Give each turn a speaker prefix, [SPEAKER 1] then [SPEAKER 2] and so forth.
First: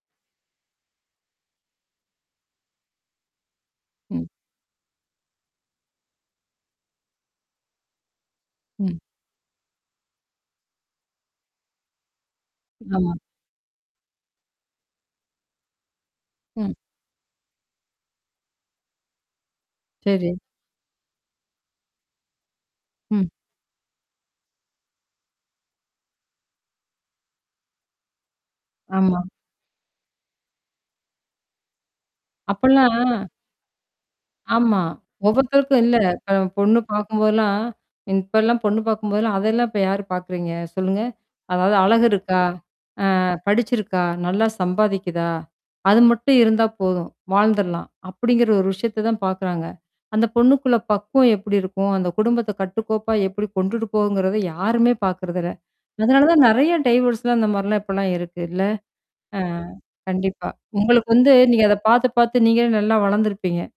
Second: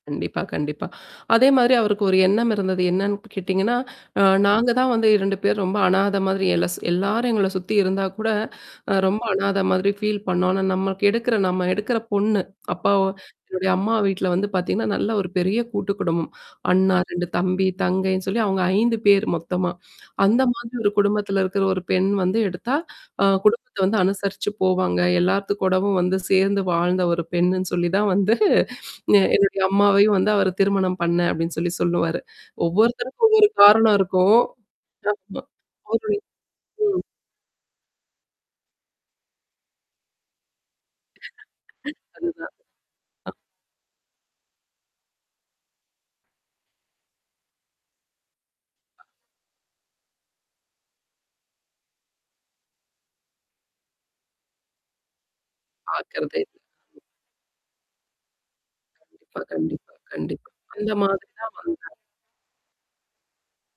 [SPEAKER 1] கண்டிப்பா, கண்டிப்பா. அதே மாரி அவருக்கு ஒரு எண்ணம் இருந்தது. என்னன்னு கேட்டீங்கன்னா, அ
[SPEAKER 2] ம்.
[SPEAKER 1] நாங்க தான் வந்து 2 பேர் ரொம்ப அநாத மாதிரி எல எல்லாரும் எங்கள சுத்தி இருந்தா கூட, அ
[SPEAKER 2] ம்.
[SPEAKER 1] ரொம்ப அநாத மாதிரி ஃபீல் பண்ணோம். ஆனா நமக்கு எடுக்குற நம்ம எடுக்குற பொண்ணு அப்பாவோ
[SPEAKER 2] ஆமா.
[SPEAKER 1] என்னுடைய அம்மா வீட்ல வந்து பார்த்தீங்கன்னா, நல்ல ஒரு பெரிய கூட்டு குடும்பம்.
[SPEAKER 2] ம்.
[SPEAKER 1] அண்ணா, 2 தம்பி, தங்கைன்னு சொல்லி அவங்க 5 பேர் மொத்தமா.
[SPEAKER 2] சரி.
[SPEAKER 1] "அந்த மாதிரி ஒரு குடும்பத்தில இருக்கிற ஒரு பெண் வந்து எடுத்தா, அ
[SPEAKER 2] ம்.
[SPEAKER 1] குடும்பத்த வந்து அனுசரிச்சு போவாங்க. எல்லாத்து கூடவும் வந்து சேர்ந்து வாழ்ந்த ஒரு பெண்ணுன்னு சொல்லி தான் வந்து எ
[SPEAKER 2] ஆமா.
[SPEAKER 1] என்னுடைய அம்மாவையும் வந்து அவரு திருமணம் பண்ணேன்" அப்டின்னு சொல்லி சொல்லுவாரு.
[SPEAKER 2] அப்பலாம்
[SPEAKER 1] ஒவ்வொருத்தருக்கும் ஒவ்வொரு காரணம் இருக்கும்.
[SPEAKER 2] ஆமா.
[SPEAKER 1] ஆமா.
[SPEAKER 2] ஒவ்வொருத்தருக்கும் இல்ல
[SPEAKER 1] [unintelligible]
[SPEAKER 2] இப்ப பொண்ணு
[SPEAKER 1] ம்.
[SPEAKER 2] பார்க்கும்போதெல்லாம் இப்பலாம் பொண்ணு பார்க்கும்போதெல்லாம் அதெல்லாம் இப்ப யாார் பார்க்குறீங்க? சொல்லுங்க? அதாவது அழகு இருக்கா?
[SPEAKER 1] அதுதான்.
[SPEAKER 2] அ
[SPEAKER 1] அ.
[SPEAKER 2] படிச்சிருக்கா? நல்லா சம்பாதிக்குதா? அது மட்டும் இருந்தா போதும். வாழ்ந்துரலாம். அப்டிங்கிற ஒரு விஷயத்த தான் பார்க்குறாங்க. அந்த பொண்ணுக்குள்ள பக்குவம் எப்டி இருக்கும்? அந்த குடும்பத்த கட்டுக்கோப்பா எப்டி கொண்டுட்டு போகுங்கிறத யாருமே பார்க்கறதில்ல. அதனால
[SPEAKER 1] பாக்குறதே
[SPEAKER 2] தான் நெறைய டைவேர்ஸ்லாம் இந்த மாரிலாம் இப்பலாம் இருக்கு இல்ல? அ
[SPEAKER 1] ஆ கண்டிப்பா கண்டிப்
[SPEAKER 2] கண்டிப்பா.
[SPEAKER 1] கண்டிப் அந்த
[SPEAKER 2] உங்களுக்கு
[SPEAKER 1] மாதிரி
[SPEAKER 2] வந்து
[SPEAKER 1] தான்
[SPEAKER 2] நீங்க அத
[SPEAKER 1] வந்து
[SPEAKER 2] பார்த்து பார்த்து நீங்களே நல்லா வளர்ந்திருப்பீங்க.